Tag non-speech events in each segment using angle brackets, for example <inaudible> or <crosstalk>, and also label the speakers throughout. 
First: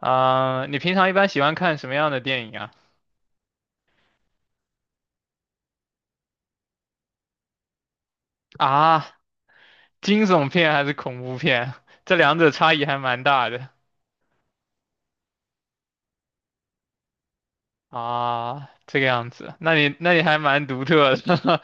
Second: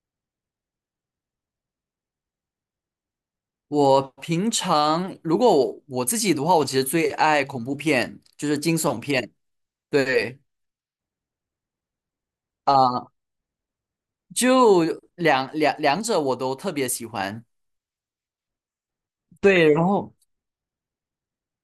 Speaker 1: 啊、你平常一般喜欢看什么样的电影啊？
Speaker 2: 我平常如果我自己的话，我其实最爱恐怖片，就是惊悚
Speaker 1: 啊，
Speaker 2: 片。
Speaker 1: 惊
Speaker 2: 对
Speaker 1: 悚片还是恐怖片？这两者差异还
Speaker 2: 啊，
Speaker 1: 蛮大的
Speaker 2: 就两者我都特别喜欢。
Speaker 1: 啊。这个样子，
Speaker 2: 对，
Speaker 1: 那
Speaker 2: 然
Speaker 1: 你
Speaker 2: 后
Speaker 1: 还蛮独特的。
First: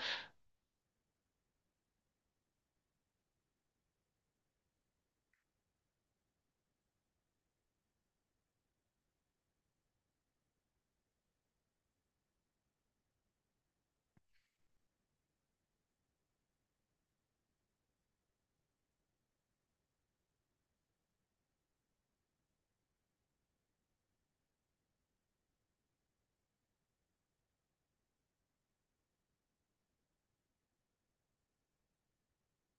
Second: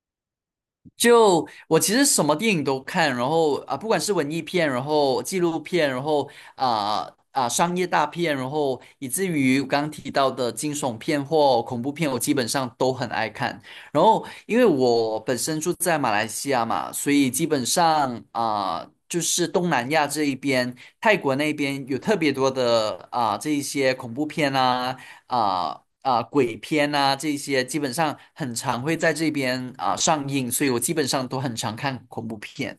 Speaker 2: 就我其实什么电影都看，然后不管是文艺片，然后纪录片，然后商业大片，然后以至于我刚刚提到的惊悚片或恐怖片，我基本上都很爱看。然后因为我本身住在马来西亚嘛，所以基本上。就是东南亚这一边，泰国那边有特别多的这一些恐怖片鬼片啊这些，基本上很常会在这边上映，所以我基本上都很常看恐怖片。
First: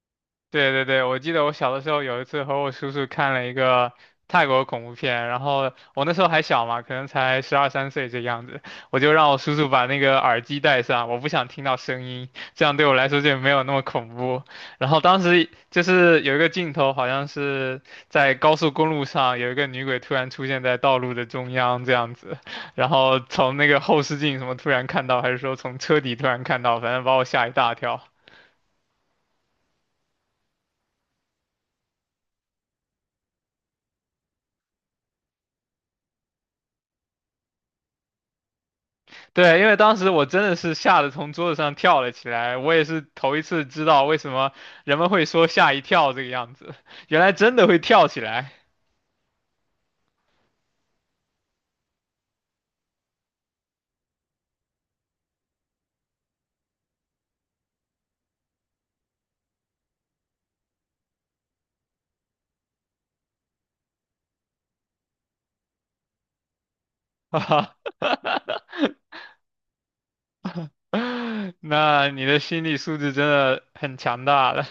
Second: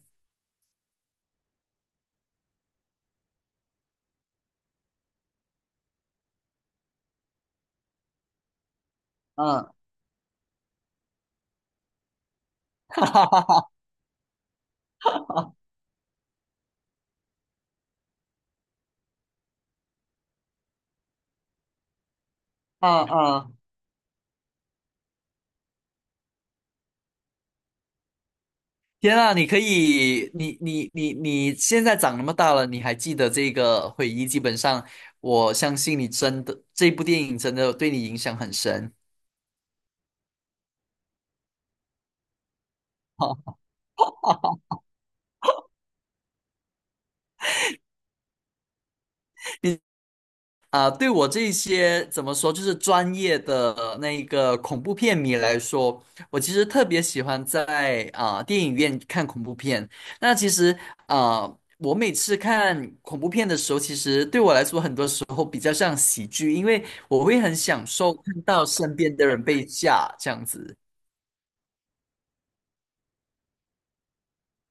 Speaker 1: 对对对，我记得我小的时候有一次和我叔叔看了一个泰国恐怖片，然后我那时候还小嘛，可能才12、13岁这个样子，我就让我叔叔
Speaker 2: 嗯，
Speaker 1: 把那个耳机戴上，我不想听到声音，这样对
Speaker 2: <laughs>
Speaker 1: 我
Speaker 2: 哈
Speaker 1: 来说就
Speaker 2: 哈
Speaker 1: 没有
Speaker 2: 哈
Speaker 1: 那么恐怖。然后当时
Speaker 2: 哈，
Speaker 1: 就是有一个镜头，好像是在高速公路上有一个女鬼突然出现在道路的中央这样子，然
Speaker 2: 嗯
Speaker 1: 后从
Speaker 2: 嗯，
Speaker 1: 那个后视镜什么突然看到，还是说从车底突然看到，反正把我吓一大跳。
Speaker 2: 天啊，你可以，你现在长那么大了，你还记得这个回忆，基本上我相信你真的这部电影真的对你影响很深。
Speaker 1: 对，因为当时我真的是吓得从桌子上跳了起来，我也是头一次知道为什么
Speaker 2: <laughs>
Speaker 1: 人们会说吓一跳这个样子，原来真的会跳起来，
Speaker 2: 啊，对我这些怎么说，就是专业的那个恐怖片迷来说，我其实特别喜欢在电影院看恐怖片。那其实啊、我每次看恐怖片的时候，其实对我来说，很多时候比较像喜剧，因为我
Speaker 1: <laughs> 哈
Speaker 2: 会很
Speaker 1: 哈，
Speaker 2: 享受看到身边的人被吓这样子。
Speaker 1: 那你的心理素质真的很强大了。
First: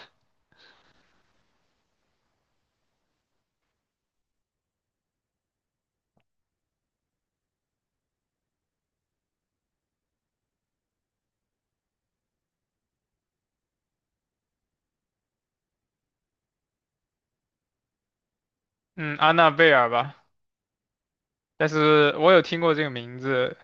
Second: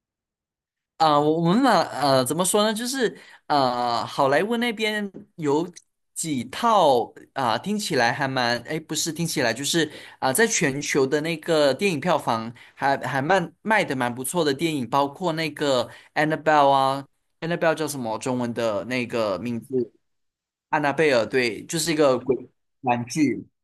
Speaker 2: 我们嘛，呃，怎么说呢？就是好莱坞那边有几套听起来还蛮，哎，不是听起来，就是在全球的那个电影票房还蛮卖的蛮不错的电影，包括那个 Annabelle 啊，Annabelle 叫什么中文的那
Speaker 1: 嗯，安
Speaker 2: 个
Speaker 1: 娜
Speaker 2: 名
Speaker 1: 贝尔
Speaker 2: 字？
Speaker 1: 吧，
Speaker 2: 安娜贝尔，对，
Speaker 1: 但
Speaker 2: 就是一
Speaker 1: 是
Speaker 2: 个
Speaker 1: 我有
Speaker 2: 鬼
Speaker 1: 听过
Speaker 2: <laughs>
Speaker 1: 这个
Speaker 2: 玩
Speaker 1: 名
Speaker 2: 具。
Speaker 1: 字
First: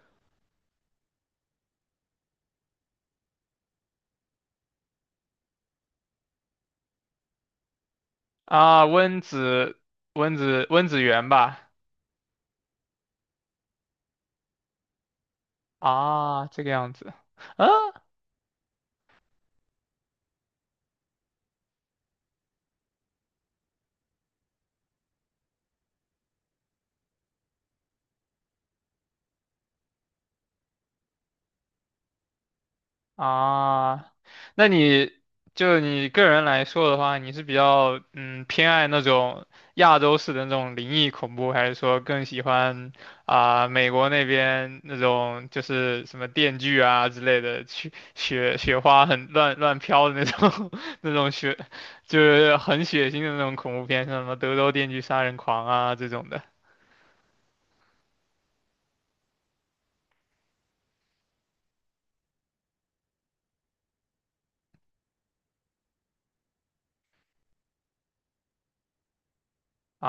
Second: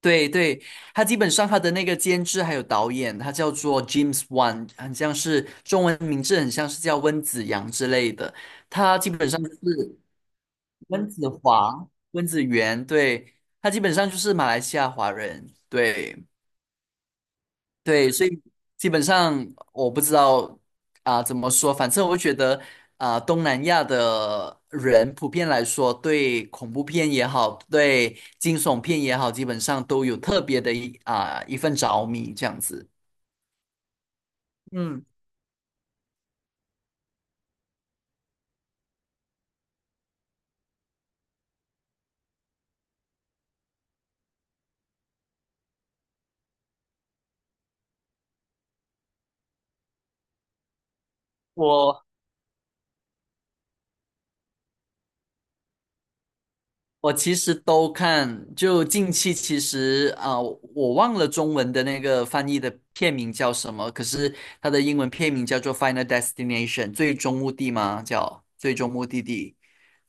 Speaker 2: 对对，他基本上他的那个监制还有导演，他叫做 James Wan,很像是中文名字，很像是叫温子阳之类的。
Speaker 1: 啊，
Speaker 2: 他基本上就是
Speaker 1: 温子
Speaker 2: 温
Speaker 1: 源
Speaker 2: 子
Speaker 1: 吧，
Speaker 2: 华、温子元，对，他基本上就是马来西亚华人，对。
Speaker 1: 啊，这个样子，啊，
Speaker 2: 对，所以基本上我不知道怎么说，反正我觉得东南亚的人普遍来说，对恐怖片也好，对惊悚片也好，基本上都有特别的一份着迷这样子。
Speaker 1: 啊，那
Speaker 2: 嗯，
Speaker 1: 你就你个人来说的话，你是比较偏爱那种亚洲式的那种灵异恐怖，还是说更喜欢啊、美国那边那种就是什么电锯啊之类的，雪花很乱飘的那种 <laughs> 那种雪，
Speaker 2: 我
Speaker 1: 就是很血腥的那种恐怖片，像什么德州电锯杀人狂啊这种的
Speaker 2: 我其实都看，就近期其实我忘了中文的那个翻译的片名叫什么，可是它的英文片名叫做《Final Destination》，最终目的吗？叫最终目的地。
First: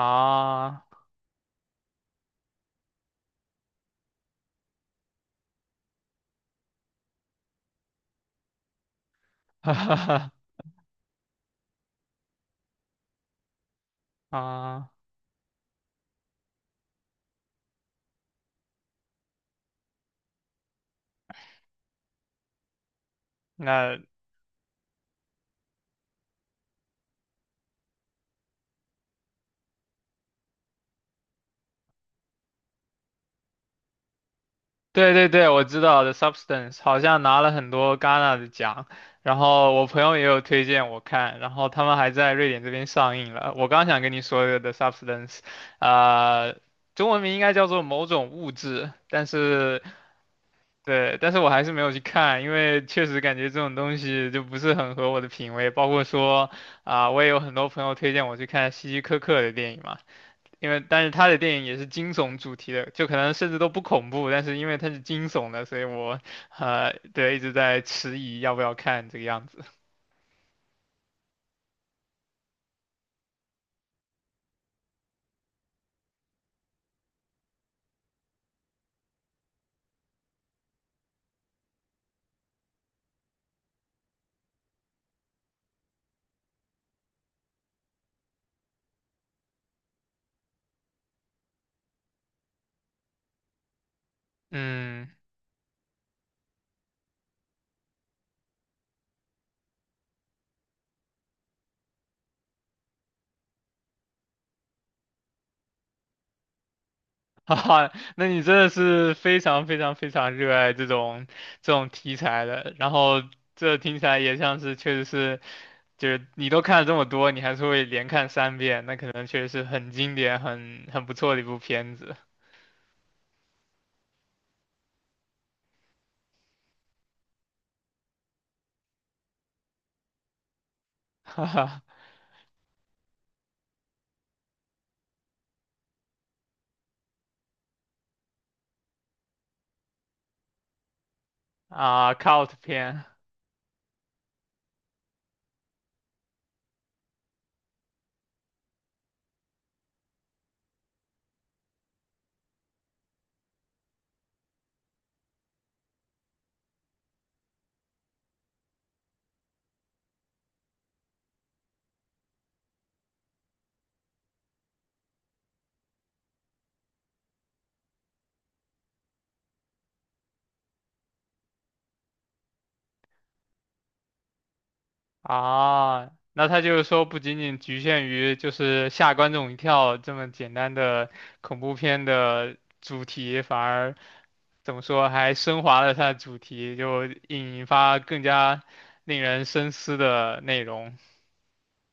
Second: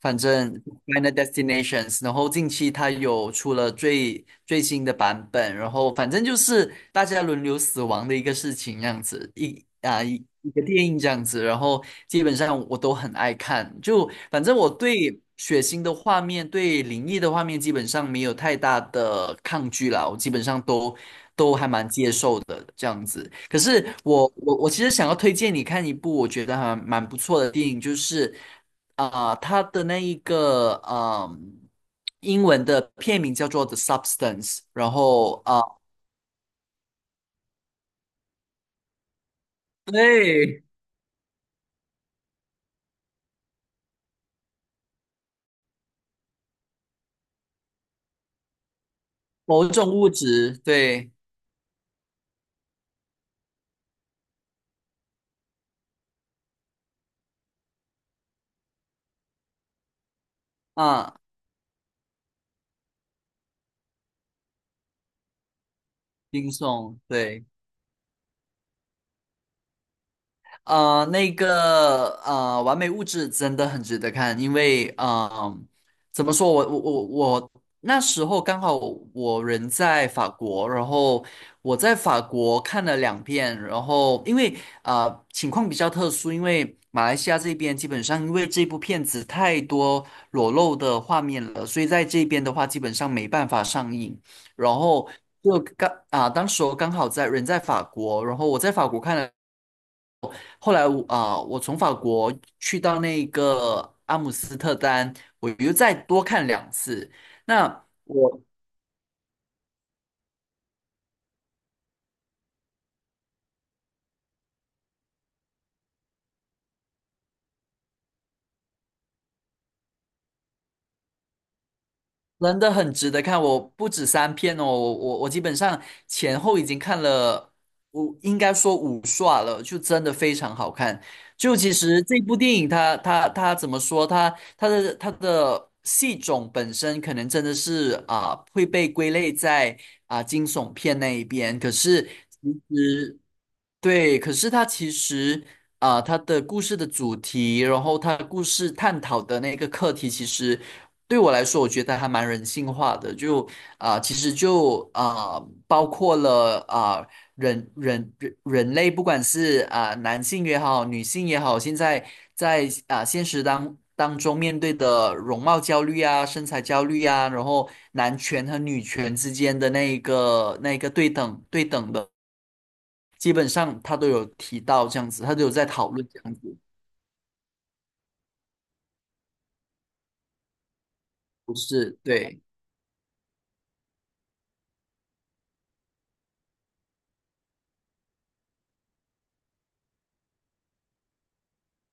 Speaker 2: 反正《Final Destinations》，然后近期它有出了最新的版本，然后反正就是大家轮流死亡的一个事情，这样子
Speaker 1: <laughs>
Speaker 2: 一
Speaker 1: 哈哈
Speaker 2: 啊一
Speaker 1: 哈
Speaker 2: 一个电影这样子，然后基本上我都很爱看，就反正我
Speaker 1: 啊，
Speaker 2: 对血腥的画面、对灵异的画面基本上没有太大的抗拒啦，我基本上都还蛮接受的这样子。可是
Speaker 1: 那。
Speaker 2: 我其实想要推荐你看一部我觉得还蛮不错的电影，就是。它的那一个嗯，英文的片名叫做《The Substance》，然
Speaker 1: 对对
Speaker 2: 后
Speaker 1: 对，我知道的 Substance 好像拿了很多戛纳的奖，然后我朋友也有
Speaker 2: 对，
Speaker 1: 推荐我看，然后他们还在瑞典这边上映了。我刚想跟你说的 The Substance，呃，中文名应该叫做某种物质，但
Speaker 2: 某
Speaker 1: 是
Speaker 2: 种物质，对，
Speaker 1: 对，但是我还是没有去看，因为确实感觉这种东西就不是很合我的品味，包括说啊、我也有很多朋友推荐我去看希柯克的电影嘛。因为但是
Speaker 2: 啊、
Speaker 1: 他的电影也是惊悚主题的，就可能甚至都不恐怖，但是因为它是惊悚的，所以我
Speaker 2: 冰送，
Speaker 1: 对一
Speaker 2: 对。
Speaker 1: 直在迟疑要不要看这个样子。
Speaker 2: 呃，那个《完美物质》真的很值得看，因为怎么说，我那时候刚好我人在法国，然后我在法国看了2遍，然后因为情况比较特殊，因为马来西亚这边基本上因为这部片子太多裸露的画面了，所以在这边的话基本上没办法上映，然
Speaker 1: 嗯，
Speaker 2: 后。就刚，当时我刚好在人在法国，然后我在法国看了。后来我从法国去到那个阿姆斯特丹，我又再多看2次。
Speaker 1: 哈
Speaker 2: 那
Speaker 1: 哈，那
Speaker 2: 我
Speaker 1: 你真的是非常非常非常热爱这种题材的，然后这听起来也像是确实是就是你都看了这么多，你还是会连看三遍，那可能确实是很经典、很不错的一部片子，
Speaker 2: 真的很值得看，我不止3篇哦，我基本上前后已经看了，我应该说5刷了，就真的非常好看。
Speaker 1: <laughs> 哈
Speaker 2: 就其
Speaker 1: 哈
Speaker 2: 实这部电影它怎么说？它的戏种本身可能真的是会被归类在惊悚片那一边，可是。
Speaker 1: 啊，cult 片。
Speaker 2: 对，可是它其实它的故事的主题，然后它故事探讨的那个课题，其实对我来说，我觉得还蛮人性化的。就其实就包括了人类，不管是男性也好，女性也好，现在在现实当中面对的容貌焦虑啊、身材焦虑啊，然后男权和女权之间的那一个对等的。基本上他都有提到这样子，他都有在讨论
Speaker 1: 啊，
Speaker 2: 这样
Speaker 1: 那
Speaker 2: 子，
Speaker 1: 他就是说不仅仅局限于就是吓观众一跳这么简单的
Speaker 2: 不
Speaker 1: 恐怖
Speaker 2: 是，
Speaker 1: 片
Speaker 2: 对，
Speaker 1: 的主题，反而怎么说还升华了它的主题，就引发更加令人深思的内容。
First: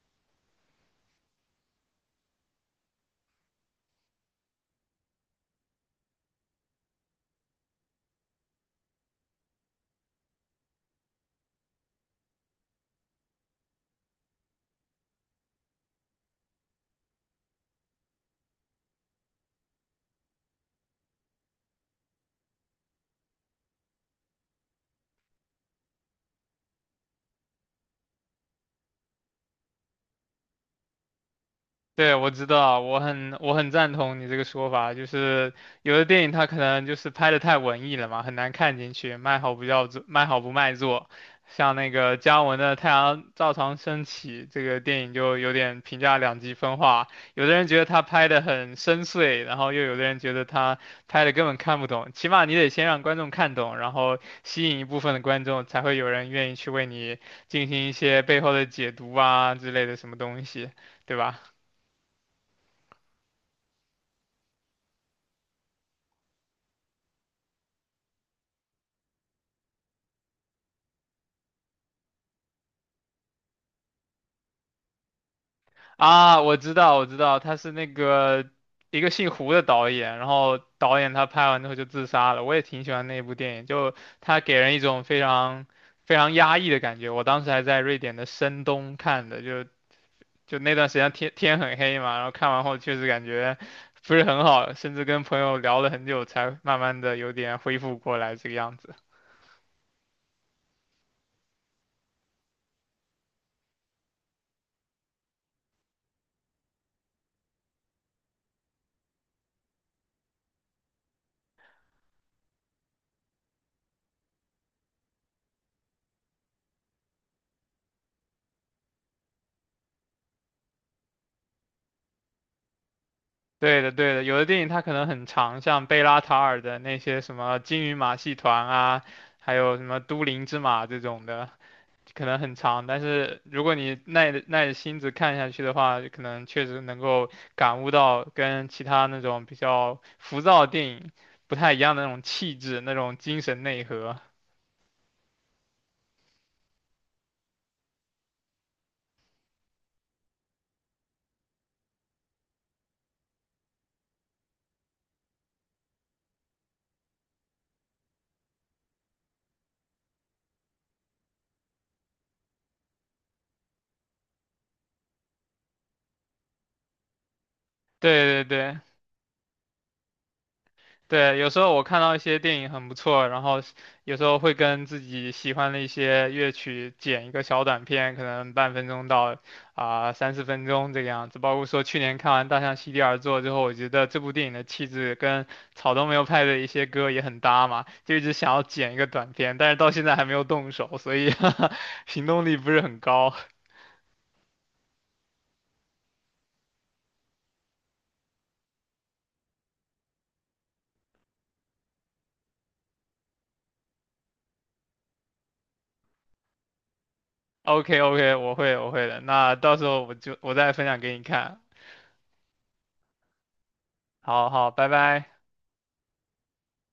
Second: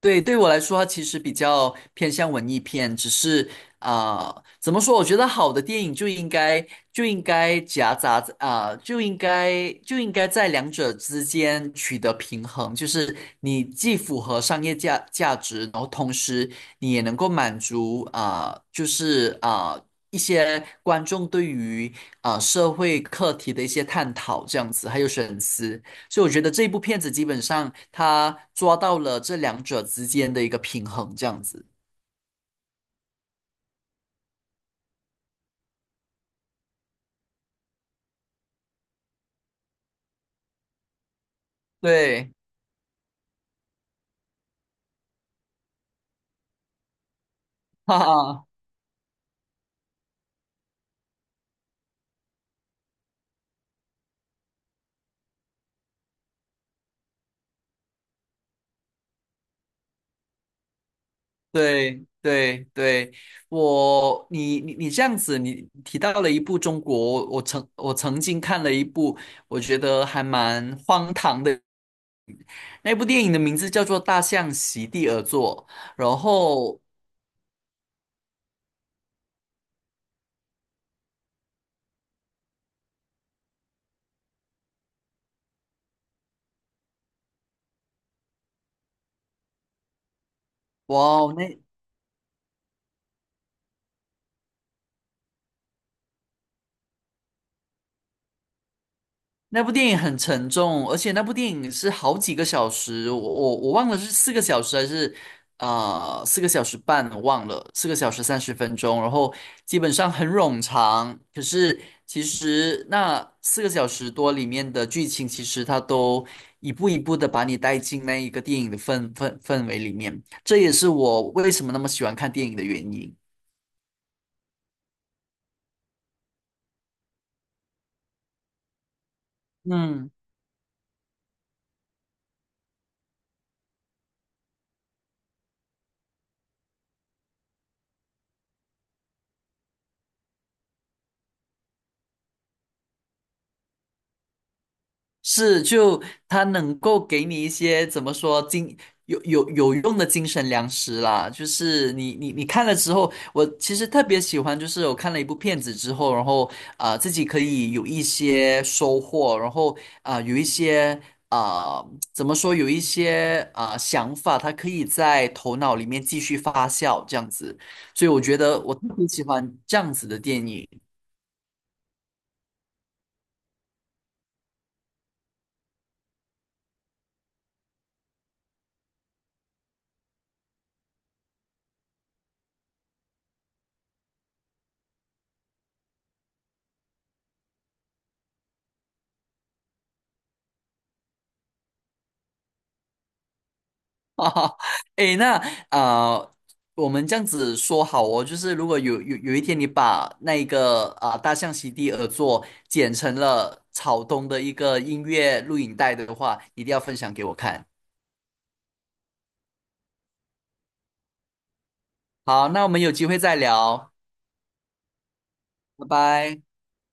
Speaker 2: 对，对我来说，它其实比较偏向文艺片，只是啊、怎么说？我觉得好的电影就应该夹杂就应该在两者之间取得平衡，就是你既符合商业价值，然后同时你也能够满足就是一些观众对于社会课题的一些探讨，这样子，还有深思。所以我觉得这一部片子基本上它抓到了这两者之间的一个平衡，这样子。
Speaker 1: 对，我知道，我很赞同你这个说法，就是有的电影它可能就是拍的太文艺了嘛，很难看进去，卖好不卖座。像那个
Speaker 2: 对，
Speaker 1: 姜文的《太阳照常升起》这个电影就有点评价两极分化，有的人觉得
Speaker 2: <laughs> 哈
Speaker 1: 他拍的
Speaker 2: 哈，
Speaker 1: 很深邃，然后又有的人觉得他拍的根本看不懂。起码你得先让观众看懂，然后吸引一部分的观众，才会有人愿意去为你进行一些背后的解读啊之类的什么东西，对吧？
Speaker 2: 对对对，我你你你这样子，你提到了一部中国，我曾经看了一部，我觉得还蛮荒唐的，那部电影的名字叫做《大象席地而坐》，然
Speaker 1: 啊，我知
Speaker 2: 后
Speaker 1: 道，我知道，他是那个一个姓胡的导演，然后导演他拍完之后就自杀了。我也挺喜欢那部电影，就他给人一种非常非常压抑的感觉。我当时还在瑞典的深冬看的，就那段时
Speaker 2: 哇
Speaker 1: 间天
Speaker 2: 哦，那
Speaker 1: 天很黑嘛，然后看完后确实感觉不是很好，甚至跟朋友聊了很久才慢慢的有点恢复过来这个样子。
Speaker 2: 那部电影很沉重，而且那部电影是好几个小时，我忘了是四个小时还是4个小时半，我忘了，4个小时30分钟，然后基本上很冗长。可是其实那4个小时多里面的剧情，其实它都一步一步的把你带进那一个电影的氛围里面，这也是我为什么那么喜欢看电影的原因。
Speaker 1: 对的，对的，有的电影它可能很长，像贝拉塔尔的那些什么《金鱼马戏团》啊，还有什么
Speaker 2: 嗯。
Speaker 1: 《都灵之马》这种的，可能很长。但是如果你耐着心子看下去的话，可能确实能够感悟到跟其他那种比较浮躁的电影不太一样的那种气质、那种精神内核。
Speaker 2: 是，就它能够给你一些怎么说有用的精神粮食啦。就是你看了之后，我其实特别喜欢，就是我看了一部片子之后，然后自己可以有一些收获，然后有一些怎么说有一些想法，它可以在头脑里面继续发酵这样子。所以我觉
Speaker 1: 对对
Speaker 2: 得我
Speaker 1: 对，
Speaker 2: 特别喜欢这样子的电影。
Speaker 1: 对，有时候我看到一些电影很不错，然后有时候会跟自己喜欢的一些乐曲剪一个小短片，可能半分钟到啊、3、4分钟这个样子。包括说去年看完《大象席地而坐》之后，我觉得这部电影的气质跟草东没有派的一些歌也很搭嘛，就一直想要剪一个短片，但是到现在还没有动手，所以 <laughs> 行动力不是很高。
Speaker 2: <laughs> 哈哈，诶，那啊、呃我们这样子说好哦，就是如果有一天你把那个大象席地而坐剪成了草东的一个音乐录影带的话，一定要分享给我看。
Speaker 1: OK OK，我会的，那到时候我再分享给你看。
Speaker 2: 好，那我们有机会再聊，
Speaker 1: 好好，拜拜。
Speaker 2: 拜拜。